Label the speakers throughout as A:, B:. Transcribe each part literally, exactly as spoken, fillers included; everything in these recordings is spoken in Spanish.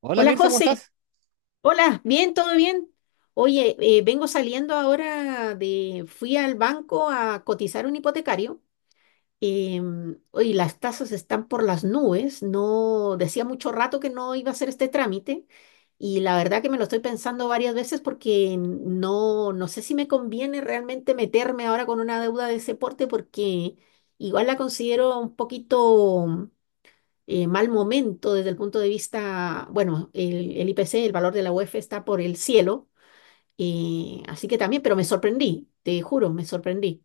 A: Hola
B: Hola
A: Mirza, ¿cómo
B: José,
A: estás?
B: hola, bien, todo bien. Oye, eh, vengo saliendo ahora de, fui al banco a cotizar un hipotecario. Em, oye, las tasas están por las nubes, no, decía mucho rato que no iba a hacer este trámite, y la verdad que me lo estoy pensando varias veces porque no, no sé si me conviene realmente meterme ahora con una deuda de ese porte, porque igual la considero un poquito eh, mal momento desde el punto de vista, bueno, el, el I P C, el valor de la U E F está por el cielo, eh, así que también, pero me sorprendí, te juro, me sorprendí.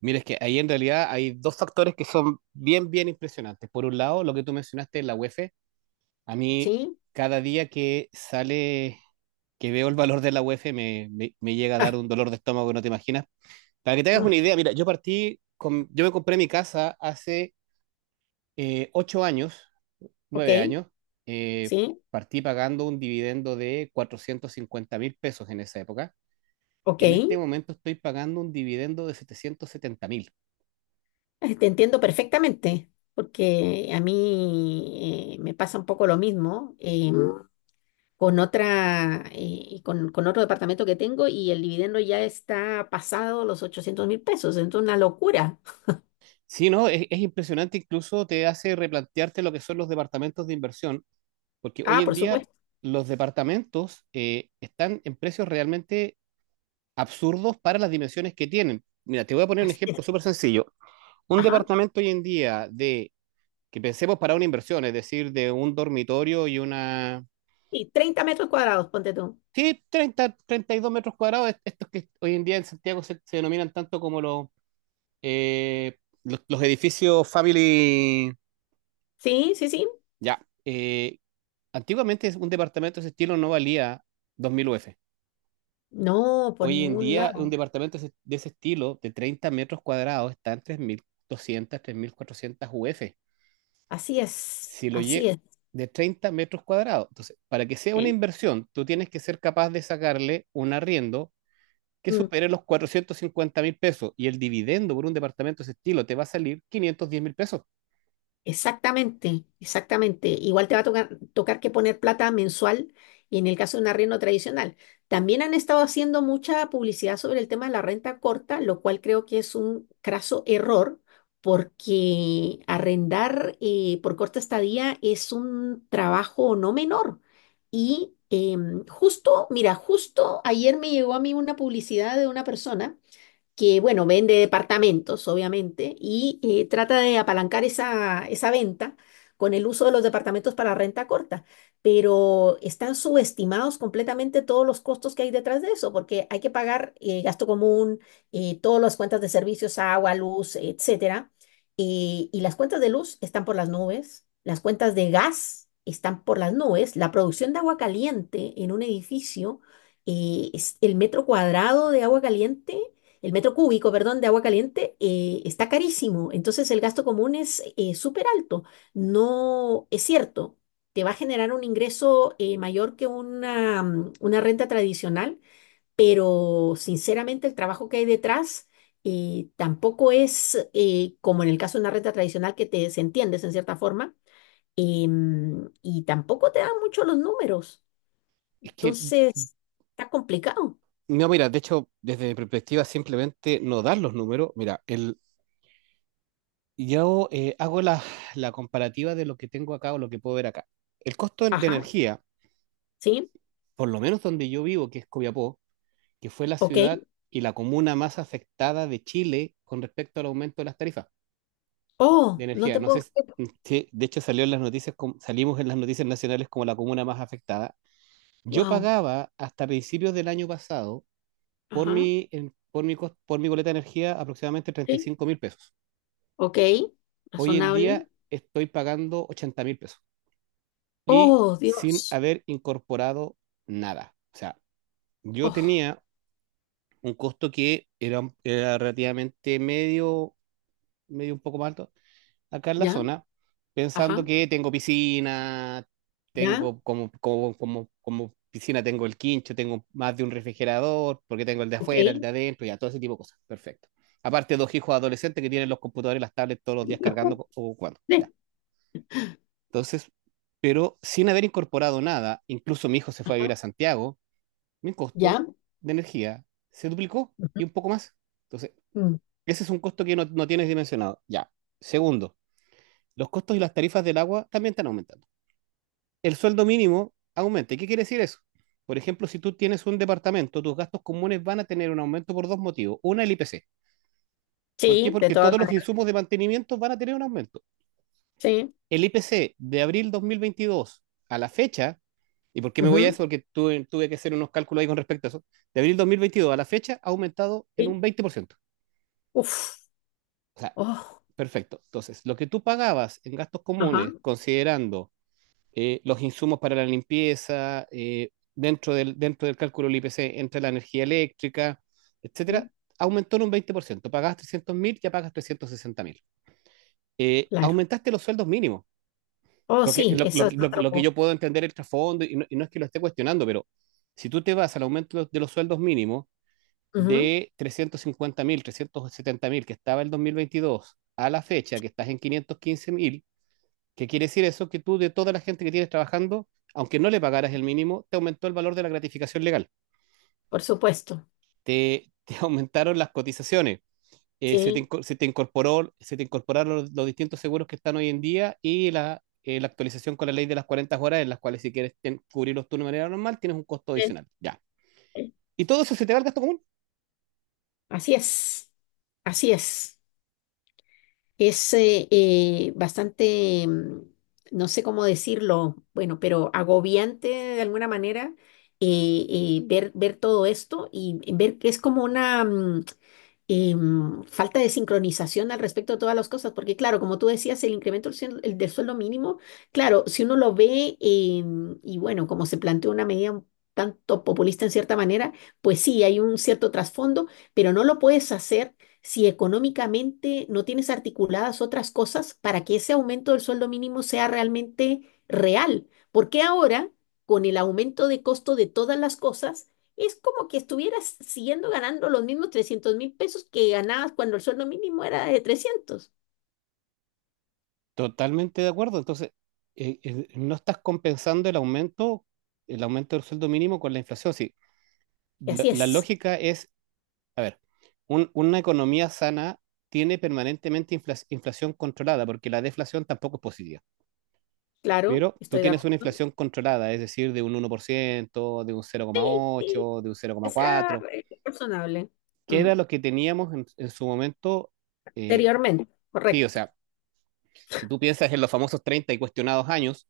A: Mira, es que ahí en realidad hay dos factores que son bien, bien impresionantes. Por un lado, lo que tú mencionaste, la U E F, a mí
B: ¿Sí?
A: cada día que sale que veo el valor de la U E F me, me, me llega a
B: Ah,
A: dar un dolor de estómago que no te imaginas. Para que te hagas
B: no,
A: una idea, mira, yo partí, con, yo me compré mi casa hace eh, ocho años,
B: ok,
A: nueve años, eh,
B: sí,
A: partí pagando un dividendo de cuatrocientos cincuenta mil pesos en esa época.
B: ok,
A: Y en
B: eh,
A: este momento estoy pagando un dividendo de setecientos setenta mil.
B: te entiendo perfectamente, porque a mí eh, me pasa un poco lo mismo. em, Mm. Con otra, eh, con, con otro departamento que tengo y el dividendo ya está pasado los ochocientos mil pesos, entonces una locura.
A: Sí, no, es, es impresionante, incluso te hace replantearte lo que son los departamentos de inversión, porque hoy
B: Ah,
A: en
B: por
A: día
B: supuesto.
A: los departamentos eh, están en precios realmente absurdos para las dimensiones que tienen. Mira, te voy a poner un
B: Así es.
A: ejemplo súper sencillo. Un
B: Ajá.
A: departamento hoy en día de, que pensemos para una inversión, es decir, de un dormitorio y una...
B: Y treinta metros cuadrados, ponte tú.
A: Sí, treinta treinta y dos metros cuadrados, est- estos que hoy en día en Santiago se, se denominan tanto como los, eh, los, los edificios family...
B: Sí, sí, sí.
A: Ya, eh, antiguamente un departamento de ese estilo no valía dos mil U F.
B: No, por
A: Hoy en
B: ningún
A: día, un
B: lado.
A: departamento de ese de ese estilo, de treinta metros cuadrados, está en tres mil doscientas, tres mil cuatrocientas U F.
B: Así es,
A: Si lo
B: así
A: lle
B: es.
A: de treinta metros cuadrados. Entonces, para que sea una
B: ¿Eh?
A: inversión, tú tienes que ser capaz de sacarle un arriendo que
B: Mm.
A: supere los cuatrocientos cincuenta mil pesos y el dividendo por un departamento de ese estilo te va a salir quinientos diez mil pesos.
B: Exactamente, exactamente. Igual te va a tocar, tocar que poner plata mensual y en el caso de un arriendo tradicional. También han estado haciendo mucha publicidad sobre el tema de la renta corta, lo cual creo que es un craso error porque arrendar eh, por corta estadía es un trabajo no menor. Y em, justo, mira, justo ayer me llegó a mí una publicidad de una persona que, bueno, vende departamentos, obviamente, y eh, trata de apalancar esa, esa venta con el uso de los departamentos para renta corta, pero están subestimados completamente todos los costos que hay detrás de eso, porque hay que pagar eh, gasto común, eh, todas las cuentas de servicios, agua, luz, etcétera, eh, y las cuentas de luz están por las nubes, las cuentas de gas están por las nubes, la producción de agua caliente en un edificio eh, es- el metro cuadrado de agua caliente, el metro cúbico, perdón, de agua caliente eh, está carísimo. Entonces el gasto común es eh, súper alto. No es cierto, te va a generar un ingreso eh, mayor que una, mm, una renta tradicional, pero sinceramente el trabajo que hay detrás eh, tampoco es eh, como en el caso de una renta tradicional que te desentiendes en cierta forma, em, y tampoco te dan mucho los números.
A: Es que,
B: Entonces, está complicado.
A: no, mira, de hecho, desde mi perspectiva, simplemente no dar los números. Mira, yo eh, hago la, la comparativa de lo que tengo acá o lo que puedo ver acá. El costo de
B: Ajá,
A: energía,
B: ¿sí?
A: por lo menos donde yo vivo, que es Copiapó, que fue la
B: Ok.
A: ciudad y la comuna más afectada de Chile con respecto al aumento de las tarifas de
B: Oh, no
A: energía.
B: te
A: No sé
B: puedo
A: s-
B: creer.
A: si, de hecho, salió en las noticias, com- salimos en las noticias nacionales como la comuna más afectada. Yo
B: Wow.
A: pagaba hasta principios del año pasado por
B: Ajá.
A: mi, en- por mi, cos- por mi boleta de energía aproximadamente
B: Sí.
A: treinta y cinco mil pesos.
B: Ok.
A: Hoy en
B: Razonable.
A: día estoy pagando ochenta mil pesos, y
B: Oh,
A: sin
B: Dios.
A: haber incorporado nada. O sea, yo
B: Oh,
A: tenía un costo que era, era relativamente medio, medio un poco más alto acá en la
B: ya.
A: zona, pensando
B: Ajá.
A: que tengo piscina,
B: Ya.
A: tengo como, como, como, como piscina, tengo el quincho, tengo más de un refrigerador, porque tengo el de
B: Ok.
A: afuera, el de adentro, ya, todo ese tipo de cosas. Perfecto. Aparte, dos hijos adolescentes que tienen los computadores y las tablets todos los días cargando o jugando. Ya.
B: Sí.
A: Entonces, pero sin haber incorporado nada, incluso mi hijo se fue a vivir a Santiago, mi costo
B: Ya.
A: de energía se duplicó
B: Ujú.
A: y un poco más. Entonces,
B: Mm.
A: ese es un costo que no, no tienes dimensionado. Ya. Segundo, los costos y las tarifas del agua también están aumentando. El sueldo mínimo aumenta. ¿Y qué quiere decir eso? Por ejemplo, si tú tienes un departamento, tus gastos comunes van a tener un aumento por dos motivos. Una, el I P C. ¿Por qué?
B: Sí, de
A: Porque
B: todas
A: todos los
B: maneras.
A: insumos de mantenimiento van a tener un aumento.
B: Sí.
A: El I P C de abril dos mil veintidós a la fecha. ¿Y por qué me voy a
B: Ujú.
A: eso? Porque tuve, tuve que hacer unos cálculos ahí con respecto a eso. De abril dos mil veintidós a la fecha ha aumentado en
B: Sí.
A: un veinte por ciento.
B: Uf.
A: O sea,
B: Oh.
A: perfecto. Entonces, lo que tú pagabas en gastos
B: Ajá.
A: comunes, considerando eh, los insumos para la limpieza, eh, dentro, del, dentro del cálculo del I P C, entre la energía eléctrica,
B: Mm.
A: etcétera, aumentó en un veinte por ciento. Pagabas trescientos mil, ya pagas trescientos sesenta mil. Eh,
B: Claro.
A: aumentaste los sueldos mínimos.
B: Oh,
A: Lo que,
B: sí,
A: lo, lo-
B: eso es
A: lo- lo que
B: otro.
A: yo puedo entender el trasfondo, y no, y no es que lo esté cuestionando, pero si tú te vas al aumento de los, de los sueldos mínimos
B: Ujú.
A: de trescientos cincuenta mil, trescientos setenta mil que estaba el dos mil veintidós a la fecha que estás en quinientos quince mil, ¿qué quiere decir eso? Que tú, de toda la gente que tienes trabajando, aunque no le pagaras el mínimo, te aumentó el valor de la gratificación legal,
B: Por supuesto.
A: te, te aumentaron las cotizaciones, eh, se te,
B: Sí.
A: inco- se te incorporó, se te incorporaron los, los distintos seguros que están hoy en día y la, eh, la actualización con la ley de las cuarenta horas, en las cuales si quieres ten- cubrirlos tú de manera normal, tienes un costo
B: Sí,
A: adicional. Ya.
B: sí.
A: ¿Y todo eso se te va al gasto común?
B: Así es. Así es. Es eh, eh, bastante, mm, no sé cómo decirlo, bueno, pero agobiante de alguna manera, eh, eh, ver, ver todo esto y ver que es como una, mm, em, falta de sincronización al respecto de todas las cosas, porque claro, como tú decías, el incremento del, suel- el del sueldo mínimo, claro, si uno lo ve, em, y bueno, como se planteó una medida un tanto populista en cierta manera, pues sí, hay un cierto trasfondo, pero no lo puedes hacer si económicamente no tienes articuladas otras cosas para que ese aumento del sueldo mínimo sea realmente real. Porque ahora, con el aumento de costo de todas las cosas, es como que estuvieras siguiendo ganando los mismos trescientos mil pesos que ganabas cuando el sueldo mínimo era de trescientos.
A: Totalmente de acuerdo. Entonces, eh, eh, no estás compensando el aumento, el aumento del sueldo mínimo con la inflación. Sí,
B: Y
A: la,
B: así
A: la
B: es,
A: lógica es, a ver, un- una economía sana tiene permanentemente infla- inflación controlada, porque la deflación tampoco es positiva.
B: claro,
A: Pero tú
B: estoy de
A: tienes una
B: acuerdo.
A: inflación controlada, es decir, de un uno por ciento, de un cero coma
B: Sí,
A: ocho, de un cero
B: que
A: coma
B: sea
A: cuatro,
B: eh, razonable.
A: que
B: Mm.
A: era lo que teníamos en, en su momento. eh,
B: Anteriormente,
A: sí, o
B: correcto.
A: sea, si tú piensas en los famosos treinta y cuestionados años,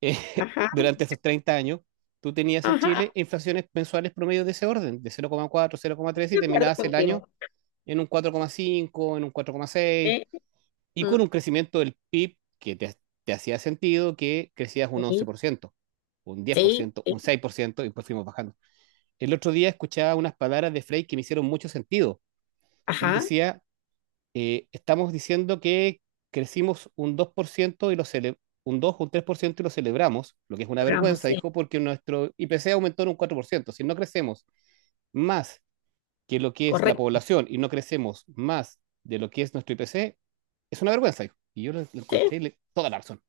A: eh,
B: Ajá,
A: durante esos treinta años, tú tenías en Chile
B: ajá,
A: inflaciones mensuales promedio de ese orden, de cero cero coma cuatro cero coma tres y
B: de acuerdo
A: terminabas el año
B: contigo.
A: en un cuatro coma cinco, en un cuatro coma seis,
B: ¿Eh?
A: y con
B: Mm.
A: un crecimiento del P I B que te, te hacía sentido que crecías un
B: Sí,
A: once por ciento, un
B: sí,
A: diez por ciento, un
B: sí,
A: seis por ciento, y pues fuimos bajando. El otro día escuchaba unas palabras de Frey que me hicieron mucho sentido. Él
B: ajá,
A: decía, eh, estamos diciendo que crecimos un dos por ciento y lo cele- un dos o un tres por ciento y lo celebramos, lo que es una
B: vamos,
A: vergüenza,
B: sí,
A: dijo, porque nuestro I P C aumentó en un cuatro por ciento. Si no crecemos más que lo que es la
B: correcto.
A: población y no crecemos más de lo que es nuestro I P C, es una vergüenza, dijo. Y yo lo, lo
B: Sí,
A: encontré y le- toda la razón.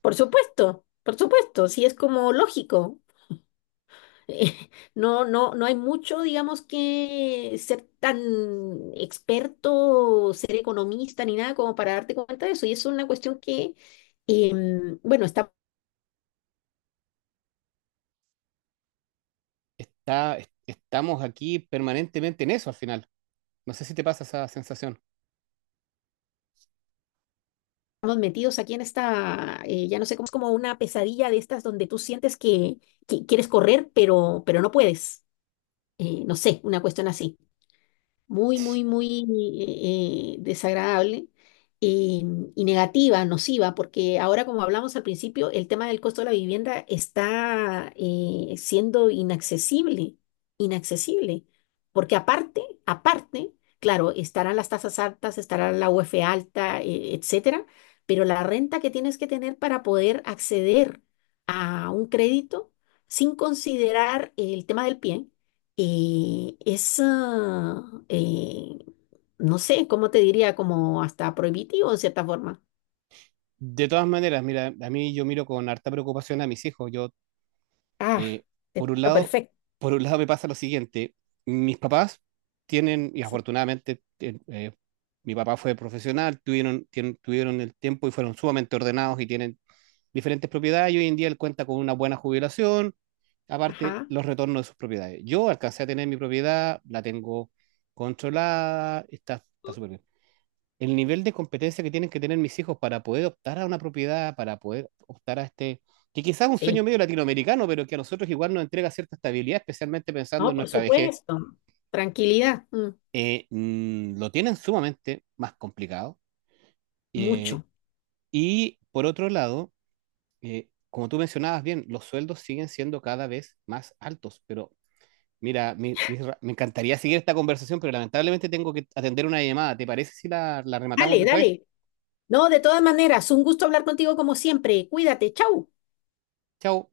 B: por supuesto, por supuesto, sí es como lógico. eh, No, no, no hay mucho, digamos, que ser tan experto, ser economista ni nada como para darte cuenta de eso. Y eso es una cuestión que, em, bueno, estamos
A: está, est- Estamos aquí permanentemente en eso al final. No sé si te pasa esa sensación.
B: metidos aquí en esta, eh, ya no sé cómo, es como una pesadilla de estas donde tú sientes que, que quieres correr, pero, pero no puedes. Eh, no sé, una cuestión así. Muy, muy, muy eh, eh, desagradable, eh, y negativa, nociva, porque ahora, como hablamos al principio, el tema del costo de la vivienda está eh, siendo inaccesible, inaccesible, porque aparte, aparte, claro, estarán las tasas altas, estará la U F alta, eh, etcétera, pero la renta que tienes que tener para poder acceder a un crédito sin considerar el tema del pie eh, es, ah, eh, no sé, ¿cómo te diría? Como hasta prohibitivo en cierta forma.
A: De todas maneras, mira, a mí yo miro con harta preocupación a mis hijos. Yo,
B: Ah,
A: eh,
B: te
A: por un
B: entiendo
A: lado,
B: perfecto.
A: por un lado me pasa lo siguiente. Mis papás tienen, y
B: Sí.
A: afortunadamente, eh, eh, mi papá fue profesional, tuvieron, tien- tuvieron el tiempo y fueron sumamente ordenados y tienen diferentes propiedades y hoy en día él cuenta con una buena jubilación, aparte
B: Ajá,
A: los retornos de sus propiedades. Yo alcancé a tener mi propiedad, la tengo controlada, está, está súper bien. El nivel de competencia que tienen que tener mis hijos para poder optar a una propiedad, para poder optar a este, que quizás es un
B: sí.
A: sueño medio latinoamericano, pero que a nosotros igual nos entrega cierta estabilidad, especialmente pensando
B: No,
A: en
B: por
A: nuestra vejez,
B: supuesto. Tranquilidad, mm,
A: eh, mm, lo tienen sumamente más complicado. Eh,
B: mucho.
A: y por otro lado, eh, como tú mencionabas bien, los sueldos siguen siendo cada vez más altos, pero. Mira, mi- mi- me encantaría seguir esta conversación, pero lamentablemente tengo que atender una llamada. ¿Te parece si la, la rematamos
B: Dale,
A: después?
B: dale. No, de todas maneras, un gusto hablar contigo como siempre. Cuídate, chau.
A: Chao.